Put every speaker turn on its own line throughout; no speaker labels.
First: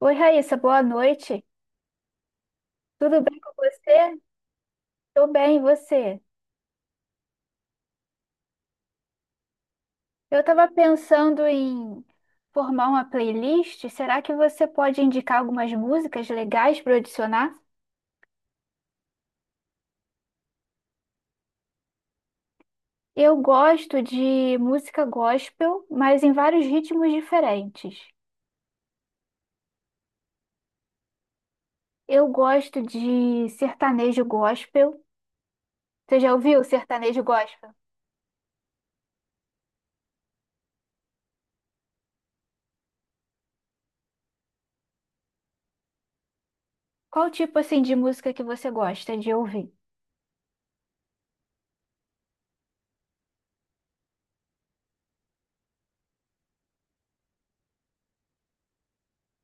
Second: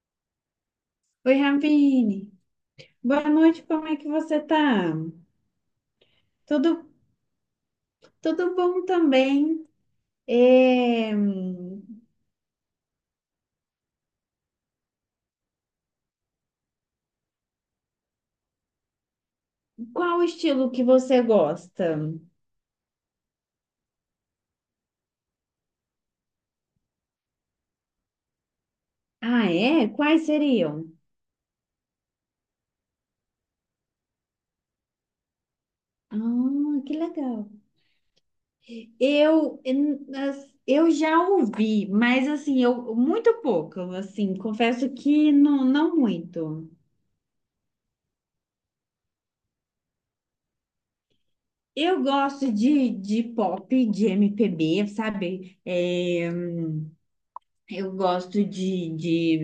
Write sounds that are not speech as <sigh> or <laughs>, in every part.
Oi, Raíssa, boa
Oi,
noite.
Ravine.
Tudo
Boa
bem com
noite, como é que
você?
você tá?
Tô bem, e você?
Tudo, tudo bom também?
Eu estava
É,
pensando em formar uma playlist. Será que você pode indicar algumas músicas legais para adicionar?
Qual o estilo que você gosta?
Eu gosto de música gospel, mas em vários ritmos diferentes.
Ah, é? Quais seriam?
Eu gosto de sertanejo gospel. Você já ouviu
Ah, que
sertanejo
legal.
gospel?
Eu já ouvi, mas assim, eu muito pouco, assim, confesso que não, não muito.
Qual tipo assim de música que você gosta de ouvir?
Eu gosto de pop, de MPB, sabe? Eu gosto de, de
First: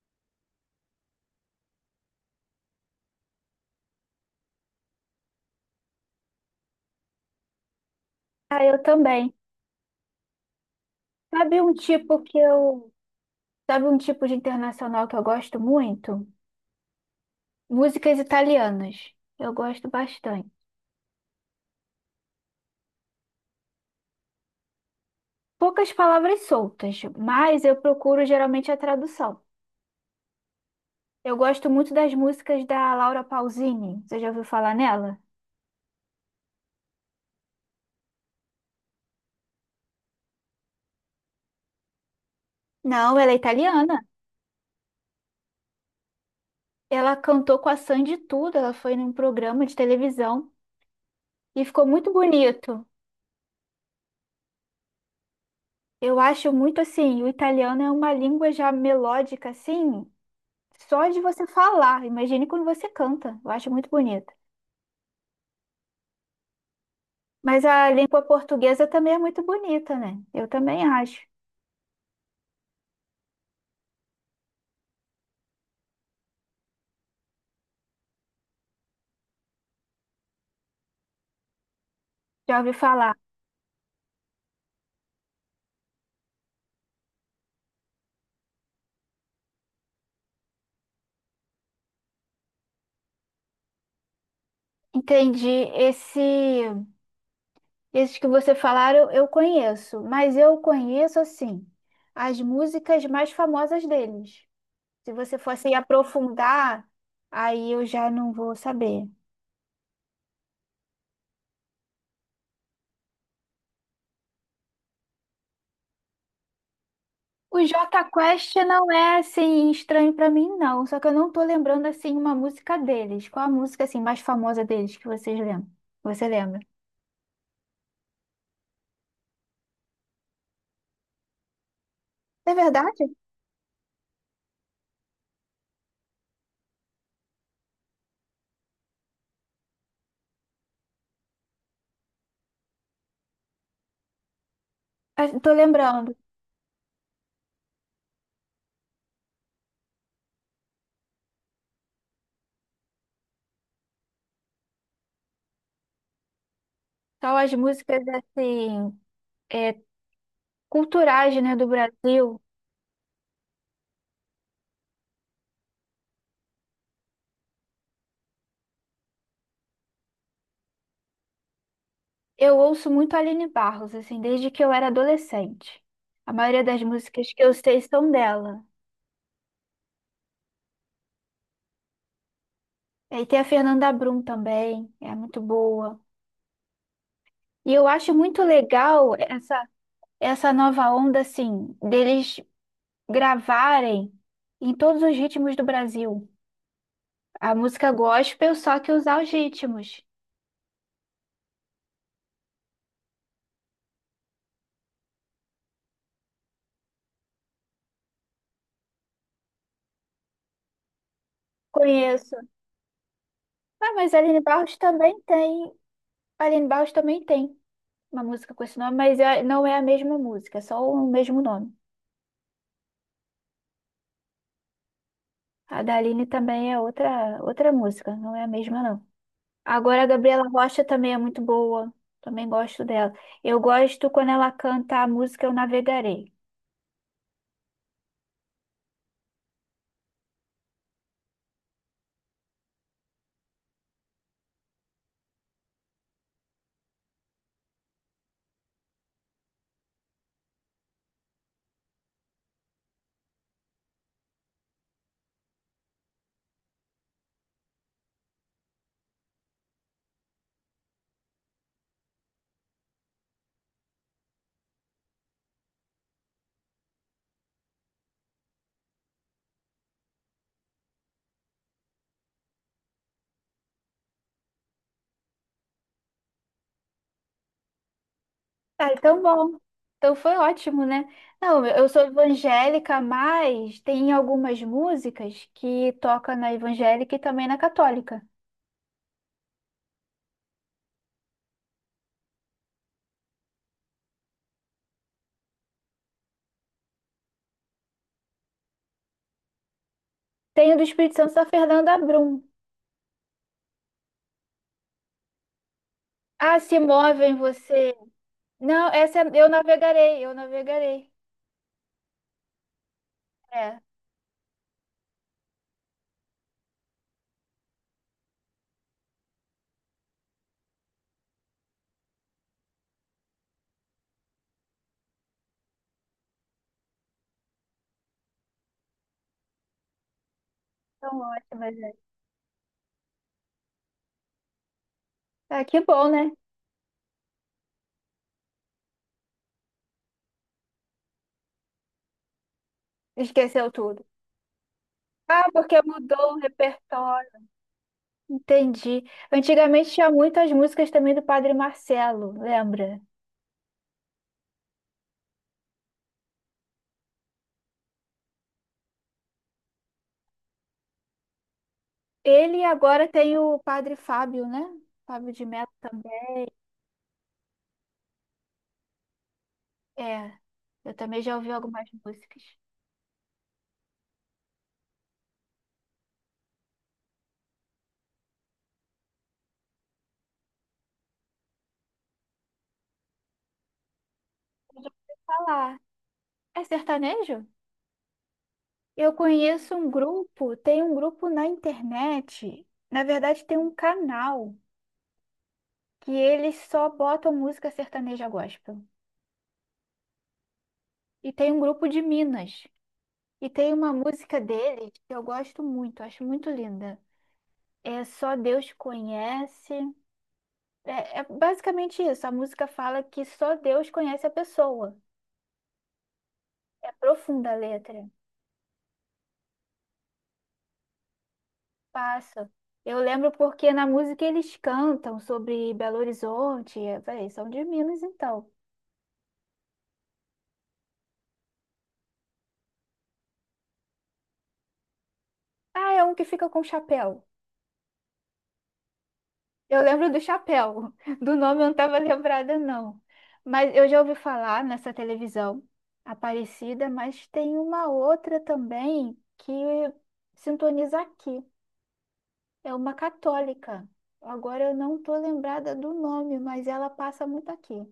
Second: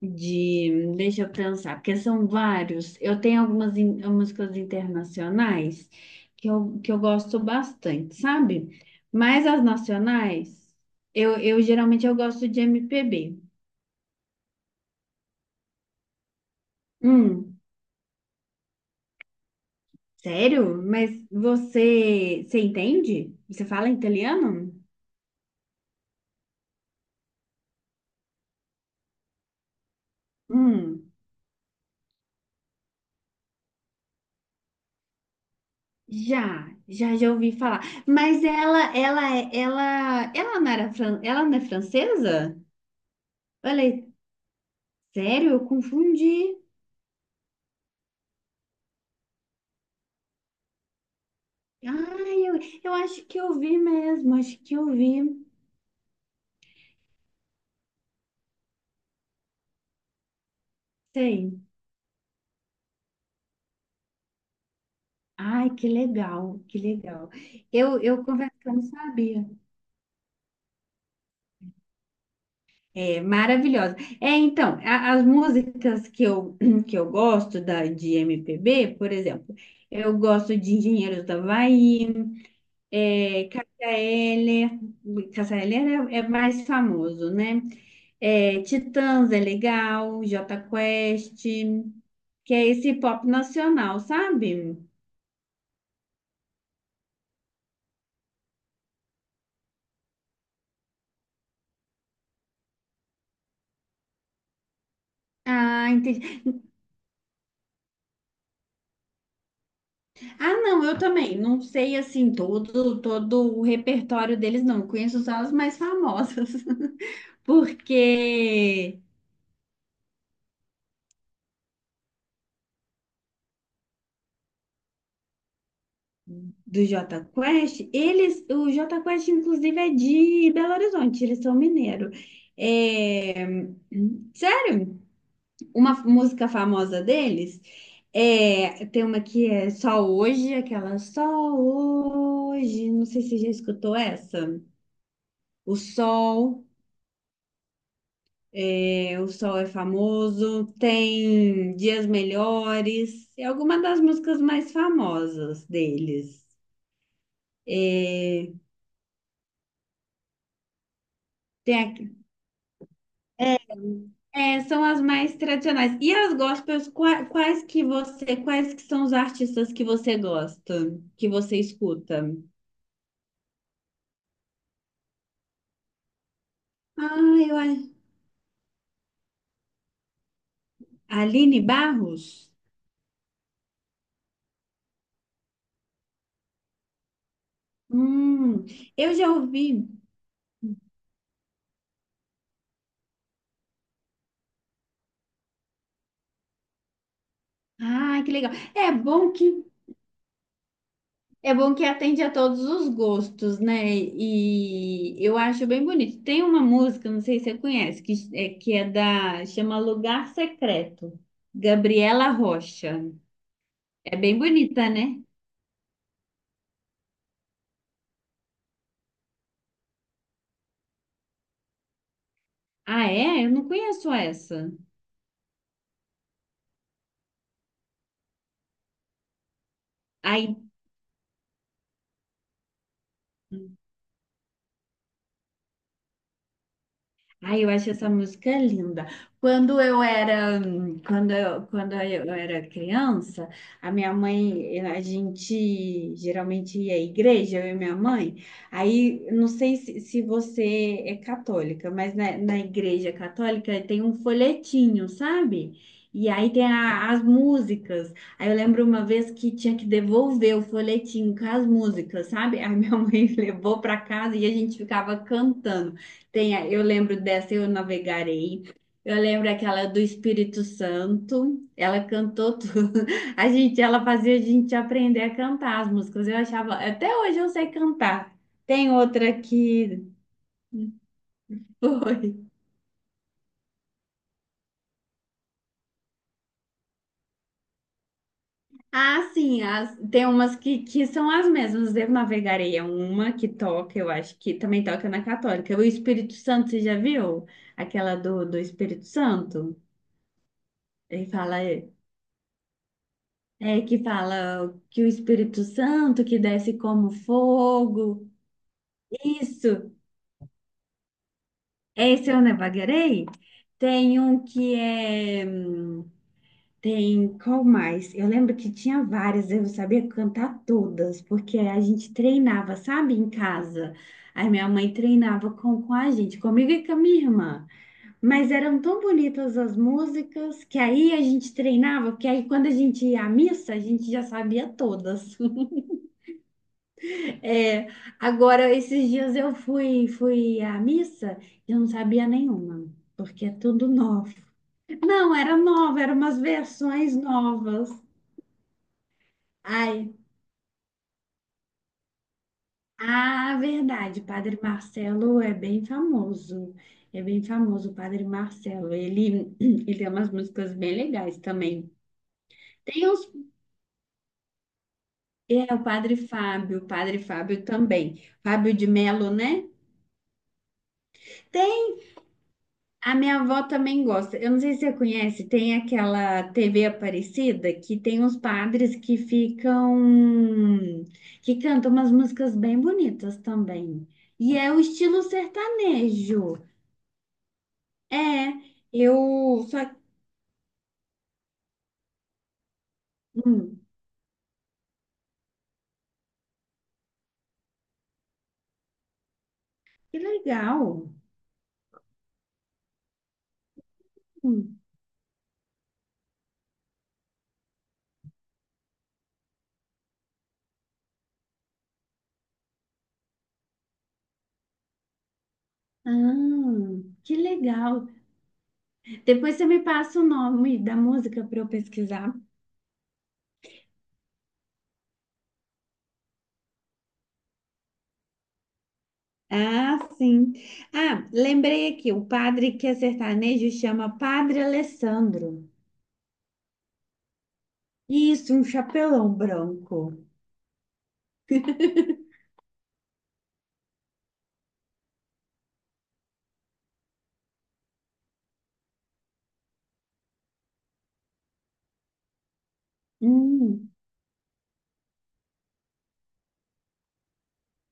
de, deixa eu pensar, porque são vários. Eu tenho algumas músicas internacionais que eu gosto bastante,
Ah,
sabe?
eu também.
Mas as nacionais,
Sabe
eu
um
geralmente eu
tipo que
gosto de
eu
MPB.
Sabe um tipo de internacional que eu gosto muito?
Hum,
Músicas italianas. Eu gosto bastante.
sério? Mas você entende? Você fala italiano?
Poucas palavras soltas, mas eu procuro geralmente a tradução.
Hum,
Eu gosto muito das músicas da Laura Pausini. Você já ouviu falar nela?
já ouvi falar. Mas ela não era, ela não é francesa?
Não, ela é
Olha,
italiana.
sério? Eu confundi.
Ela cantou com a Sandy tudo. Ela foi num programa de televisão e ficou muito
Ai, eu,
bonito.
eu acho que eu vi mesmo, acho que eu vi.
Eu acho muito assim, o italiano é uma língua já melódica assim, só de você
Sei.
falar. Imagine quando você canta. Eu acho muito bonito.
Ai, que legal, que legal.
Mas a
Eu,
língua
eu confesso que eu não
portuguesa também é muito
sabia.
bonita, né? Eu também acho.
É maravilhosa. É, então, as músicas <clears throat> que eu gosto de MPB, por exemplo, eu gosto de Engenheiros do Havaí,
Já ouvi falar.
é, Cássia Eller, Cássia Eller é mais famoso, né? É, Titãs é legal, Jota Quest, que é esse pop nacional, sabe?
Entendi. Esse, Esses que você falaram, eu conheço, mas eu conheço assim as músicas mais famosas deles. Se você fosse
Ah, entendi.
aprofundar, aí eu já não vou saber.
Ah, não, eu também. Não sei assim todo o repertório deles, não. Eu conheço só as mais famosas. <laughs>
O Jota Quest não
Porque
é assim estranho pra mim, não. Só que eu não tô lembrando assim uma música deles. Qual a música assim mais famosa deles que vocês lembram? Você lembra?
do Jota Quest, eles, o Jota Quest, inclusive, é de Belo Horizonte, eles são mineiros.
É verdade?
É... Uma música famosa deles é, tem uma que é Só Hoje, aquela Só Hoje, não sei se você já escutou essa.
Ah, tô
O
lembrando.
Sol, o Sol é famoso, tem Dias Melhores, é alguma das músicas mais famosas deles.
Só as músicas
É,
assim, é, culturais, né, do
tem aqui,
Brasil.
é, é, são as mais tradicionais. E as gospels, quais que você, quais que são os artistas que você gosta, que você escuta?
Eu ouço muito Aline Barros, assim, desde que eu era adolescente. A maioria das músicas
Ah,
que eu
eu
sei
acho.
são dela.
Aline Barros?
E tem a Fernanda Brum também, é muito boa. E eu acho muito
Hum,
legal
eu já
essa,
ouvi.
essa nova onda, assim, deles gravarem em todos os ritmos do Brasil. A música
Ah, que legal.
gospel, só que usar os ritmos.
É bom que atende a todos os gostos, né? E eu acho bem bonito. Tem uma música, não sei se você conhece, que é da, chama Lugar Secreto, Gabriela
Conheço.
Rocha.
Ah, mas
É bem
Aline Barros
bonita,
também
né?
tem. Aline Barros também tem uma música com esse nome, mas não é a mesma música, é só o mesmo nome.
Ah, é? Eu não conheço essa.
A da Aline também é outra, outra música, não é a mesma, não. Agora a Gabriela
Aí
Rocha também é muito boa, também gosto dela. Eu gosto quando ela canta a música Eu Navegarei.
ai, eu acho essa música linda. Quando eu era, quando eu era criança, a minha mãe, a gente geralmente ia à igreja, eu e minha mãe. Aí, não sei se, se você é católica, mas na igreja católica tem um folhetinho, sabe? E aí tem as músicas. Aí eu lembro uma vez que tinha que devolver o folhetinho com as músicas, sabe? Aí minha <laughs> mãe levou para casa e a gente ficava cantando. Tem, eu lembro dessa, eu navegarei. Eu lembro aquela do Espírito Santo. Ela cantou tudo. <laughs> A gente, ela fazia a gente aprender a cantar as músicas. Eu achava, até hoje eu sei cantar. Tem
Ah, então
outra
bom.
que
Então foi ótimo, né? Não,
<laughs>
eu sou
foi.
evangélica, mas tem algumas músicas que toca na evangélica e também na católica.
Ah, sim, tem umas que são as mesmas. Eu navegarei é uma que toca, eu acho que também toca na Católica. O Espírito Santo, você já viu? Aquela do Espírito Santo?
Tem o do Espírito
Ele
Santo da
fala.
Fernanda Brum.
É que fala que o Espírito Santo que
Ah,
desce
se
como
move em você.
fogo.
Não, essa... eu
Isso.
navegarei, eu navegarei.
Esse eu não vagueirei.
É,
Tem um que é. Hum, tem qual mais? Eu lembro que tinha várias, eu não sabia cantar todas, porque a gente treinava, sabe, em casa. Aí minha mãe treinava com a gente, comigo e com a minha irmã. Mas eram tão bonitas as músicas que aí
tão
a gente
ótima, gente.
treinava, porque aí quando a gente ia à missa, a gente já sabia todas.
Ah, que bom, né?
É, agora, esses dias fui à missa e eu não sabia nenhuma, porque é
Esqueceu
tudo
tudo.
novo. Não,
Ah,
era
porque
nova, eram
mudou o
umas versões
repertório.
novas.
Entendi. Antigamente tinha
Ai,
muitas músicas também do Padre Marcelo, lembra?
ah, verdade, Padre Marcelo é bem famoso. É bem famoso o Padre Marcelo. Ele, <clears throat> ele tem umas músicas bem legais também.
Ele
Tem
agora
os,
tem o Padre Fábio, né? Fábio de Melo
é,
também.
O Padre Fábio também. Fábio de Melo, né?
É, eu também já ouvi
Tem
algumas músicas.
a minha avó também gosta. Eu não sei se você conhece, tem aquela TV Aparecida que tem uns padres que ficam, que cantam umas músicas bem bonitas também. E é o
Eu já ouvi
estilo
falar.
sertanejo.
É sertanejo?
É,
Eu
eu
conheço
só.
um grupo, tem um grupo na internet. Na verdade, tem um
Hum,
canal que eles só botam música sertaneja gospel.
que legal.
E tem um grupo de Minas. E tem uma música
Hum,
deles que eu gosto muito, acho muito linda. É Só Deus Conhece. É, é basicamente isso. A música fala que só Deus conhece a pessoa.
Ah,
É
que
profunda a letra.
legal. Depois você me passa o nome da música para eu pesquisar.
Passa. Eu lembro porque na música eles cantam sobre Belo Horizonte. Eu falei, são de Minas então.
Ah, sim. Ah, lembrei aqui, o padre que é sertanejo chama Padre Alessandro.
Ah, é um que fica com chapéu.
Isso, um chapelão
Eu lembro
branco.
do chapéu. <laughs> Do nome eu não estava lembrada, não. Mas eu já ouvi falar nessa televisão Aparecida, mas tem uma outra também que sintoniza aqui. É uma católica.
Hum,
Agora eu não estou lembrada do nome, mas ela passa muito aqui.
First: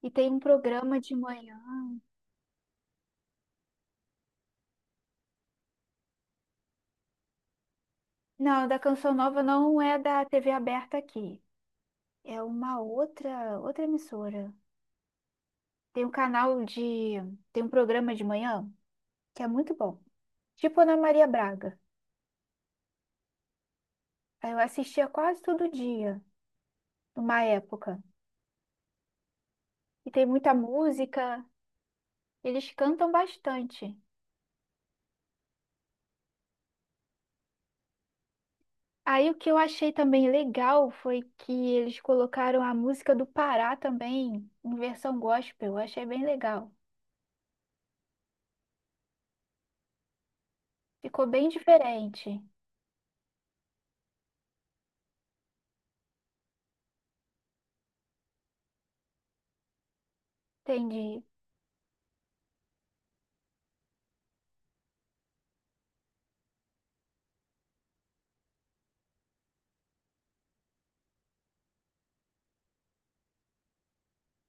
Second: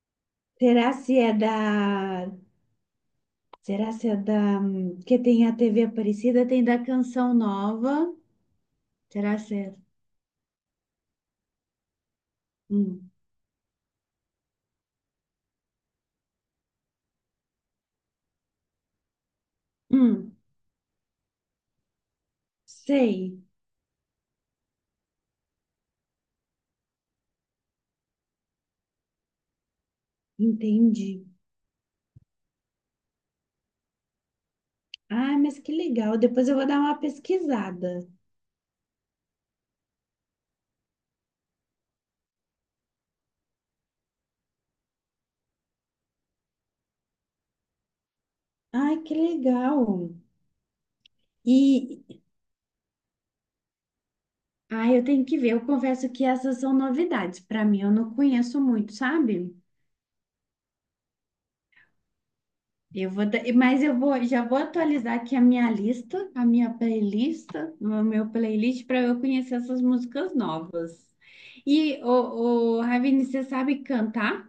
E tem um
será
programa de
se é
manhã.
da... Será se é da... que tem a TV Aparecida, tem da Canção Nova.
Não, da Canção
Será
Nova
se é...
não é da TV aberta aqui. É uma
Hum,
outra, outra emissora. Tem um canal de, tem um programa de manhã que é muito bom.
hum,
Tipo Ana Maria Braga.
sei,
Aí eu assistia quase todo dia, numa época. E tem muita
entendi.
música, eles cantam bastante.
Ah, mas que legal. Depois eu vou dar uma pesquisada.
Aí o que eu achei também legal foi que eles colocaram a música do Pará também, em versão gospel. Eu achei bem legal.
Ai, que legal.
Ficou bem
E
diferente.
ah, eu tenho que ver. Eu confesso que essas são novidades. Para mim, eu não conheço muito, sabe?
Entendi.
Eu vou, da- mas eu vou, já vou atualizar aqui a minha lista, a minha playlist, o meu playlist para eu conhecer essas músicas novas. E o, Ravine, você sabe cantar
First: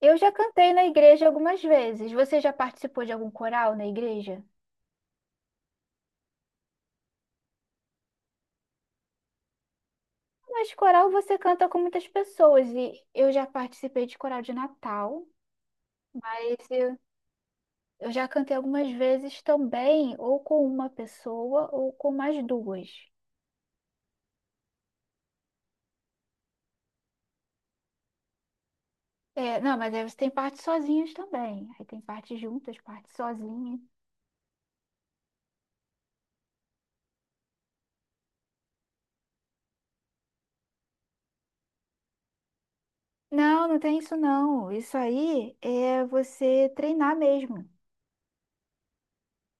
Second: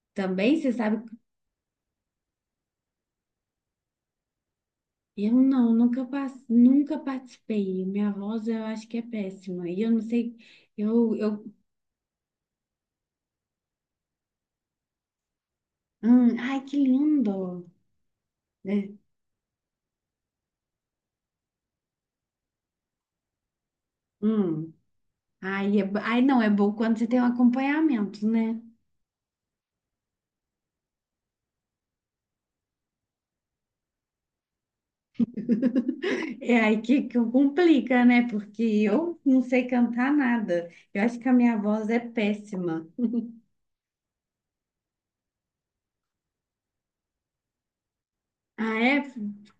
Eu já
também?
cantei
Você
na
sabe?
igreja algumas vezes. Você já participou de algum coral na igreja?
Eu não, nunca, pas- nunca participei. Minha voz eu acho que é péssima. E eu não sei.
Mas coral
Eu,
você
eu,
canta com muitas pessoas e eu já participei de coral de Natal. Mas
ai, que
eu
lindo!
Eu já cantei
Né?
algumas vezes também, ou com uma pessoa, ou com mais duas.
Hum. Aí, é, aí não é bom quando você tem um acompanhamento, né?
É, não, mas aí você tem partes sozinhas também. Aí tem partes juntas, partes sozinhas.
É aí que complica, né? Porque eu não sei cantar nada. Eu acho que a minha voz é péssima.
Não, não tem isso não. Isso aí é você treinar mesmo.
Ah, é?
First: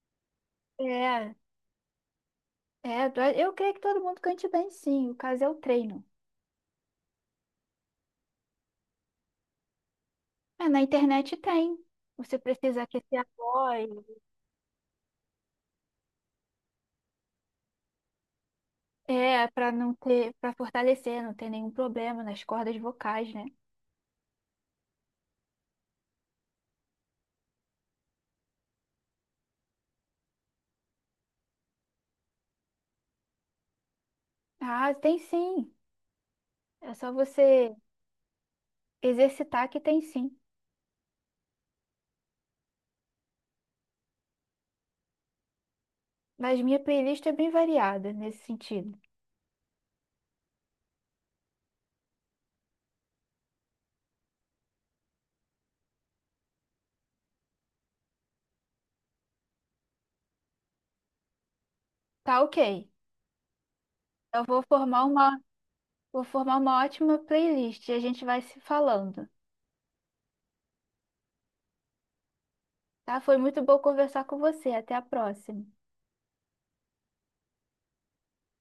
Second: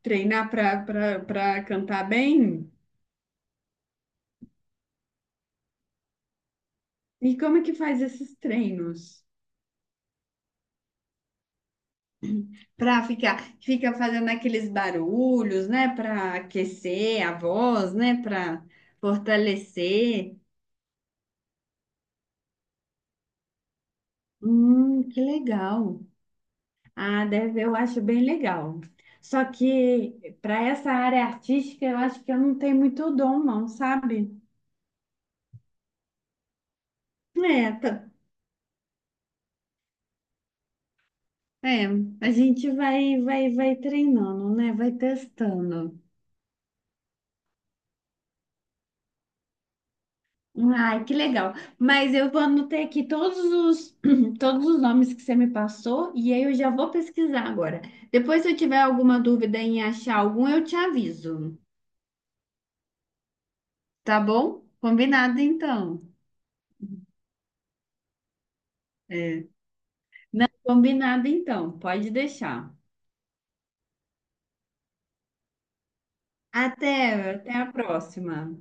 Treinar para para
É,
para cantar bem?
é, eu creio que todo mundo cante bem, sim. O caso é o treino.
E como é que faz esses treinos?
É, na internet tem. Você precisa
Para
aquecer a
ficar,
voz,
fica fazendo aqueles barulhos, né? Para aquecer a voz, né? Para
é, para não ter,
fortalecer.
para fortalecer, não ter nenhum problema nas cordas vocais, né?
Que legal. Ah, deve, eu acho bem legal. Só que para essa área artística, eu acho que eu não tenho muito dom, não, sabe?
Ah, tem sim. É só
É,
você
tá-
exercitar que tem sim,
é, a gente vai treinando, né? Vai testando.
mas minha playlist é bem variada nesse sentido.
Ai, que legal. Mas eu vou anotar aqui todos os, <clears throat> todos os nomes que você me passou e aí eu já vou pesquisar agora. Depois, se eu tiver alguma dúvida em achar algum, eu te aviso.
Tá, ok.
Tá
Eu
bom? Combinado então.
vou formar uma ótima playlist e a gente vai se falando.
É. Não, combinado então. Pode deixar.
Tá? Foi muito bom conversar com você. Até a próxima.
Até, até a próxima.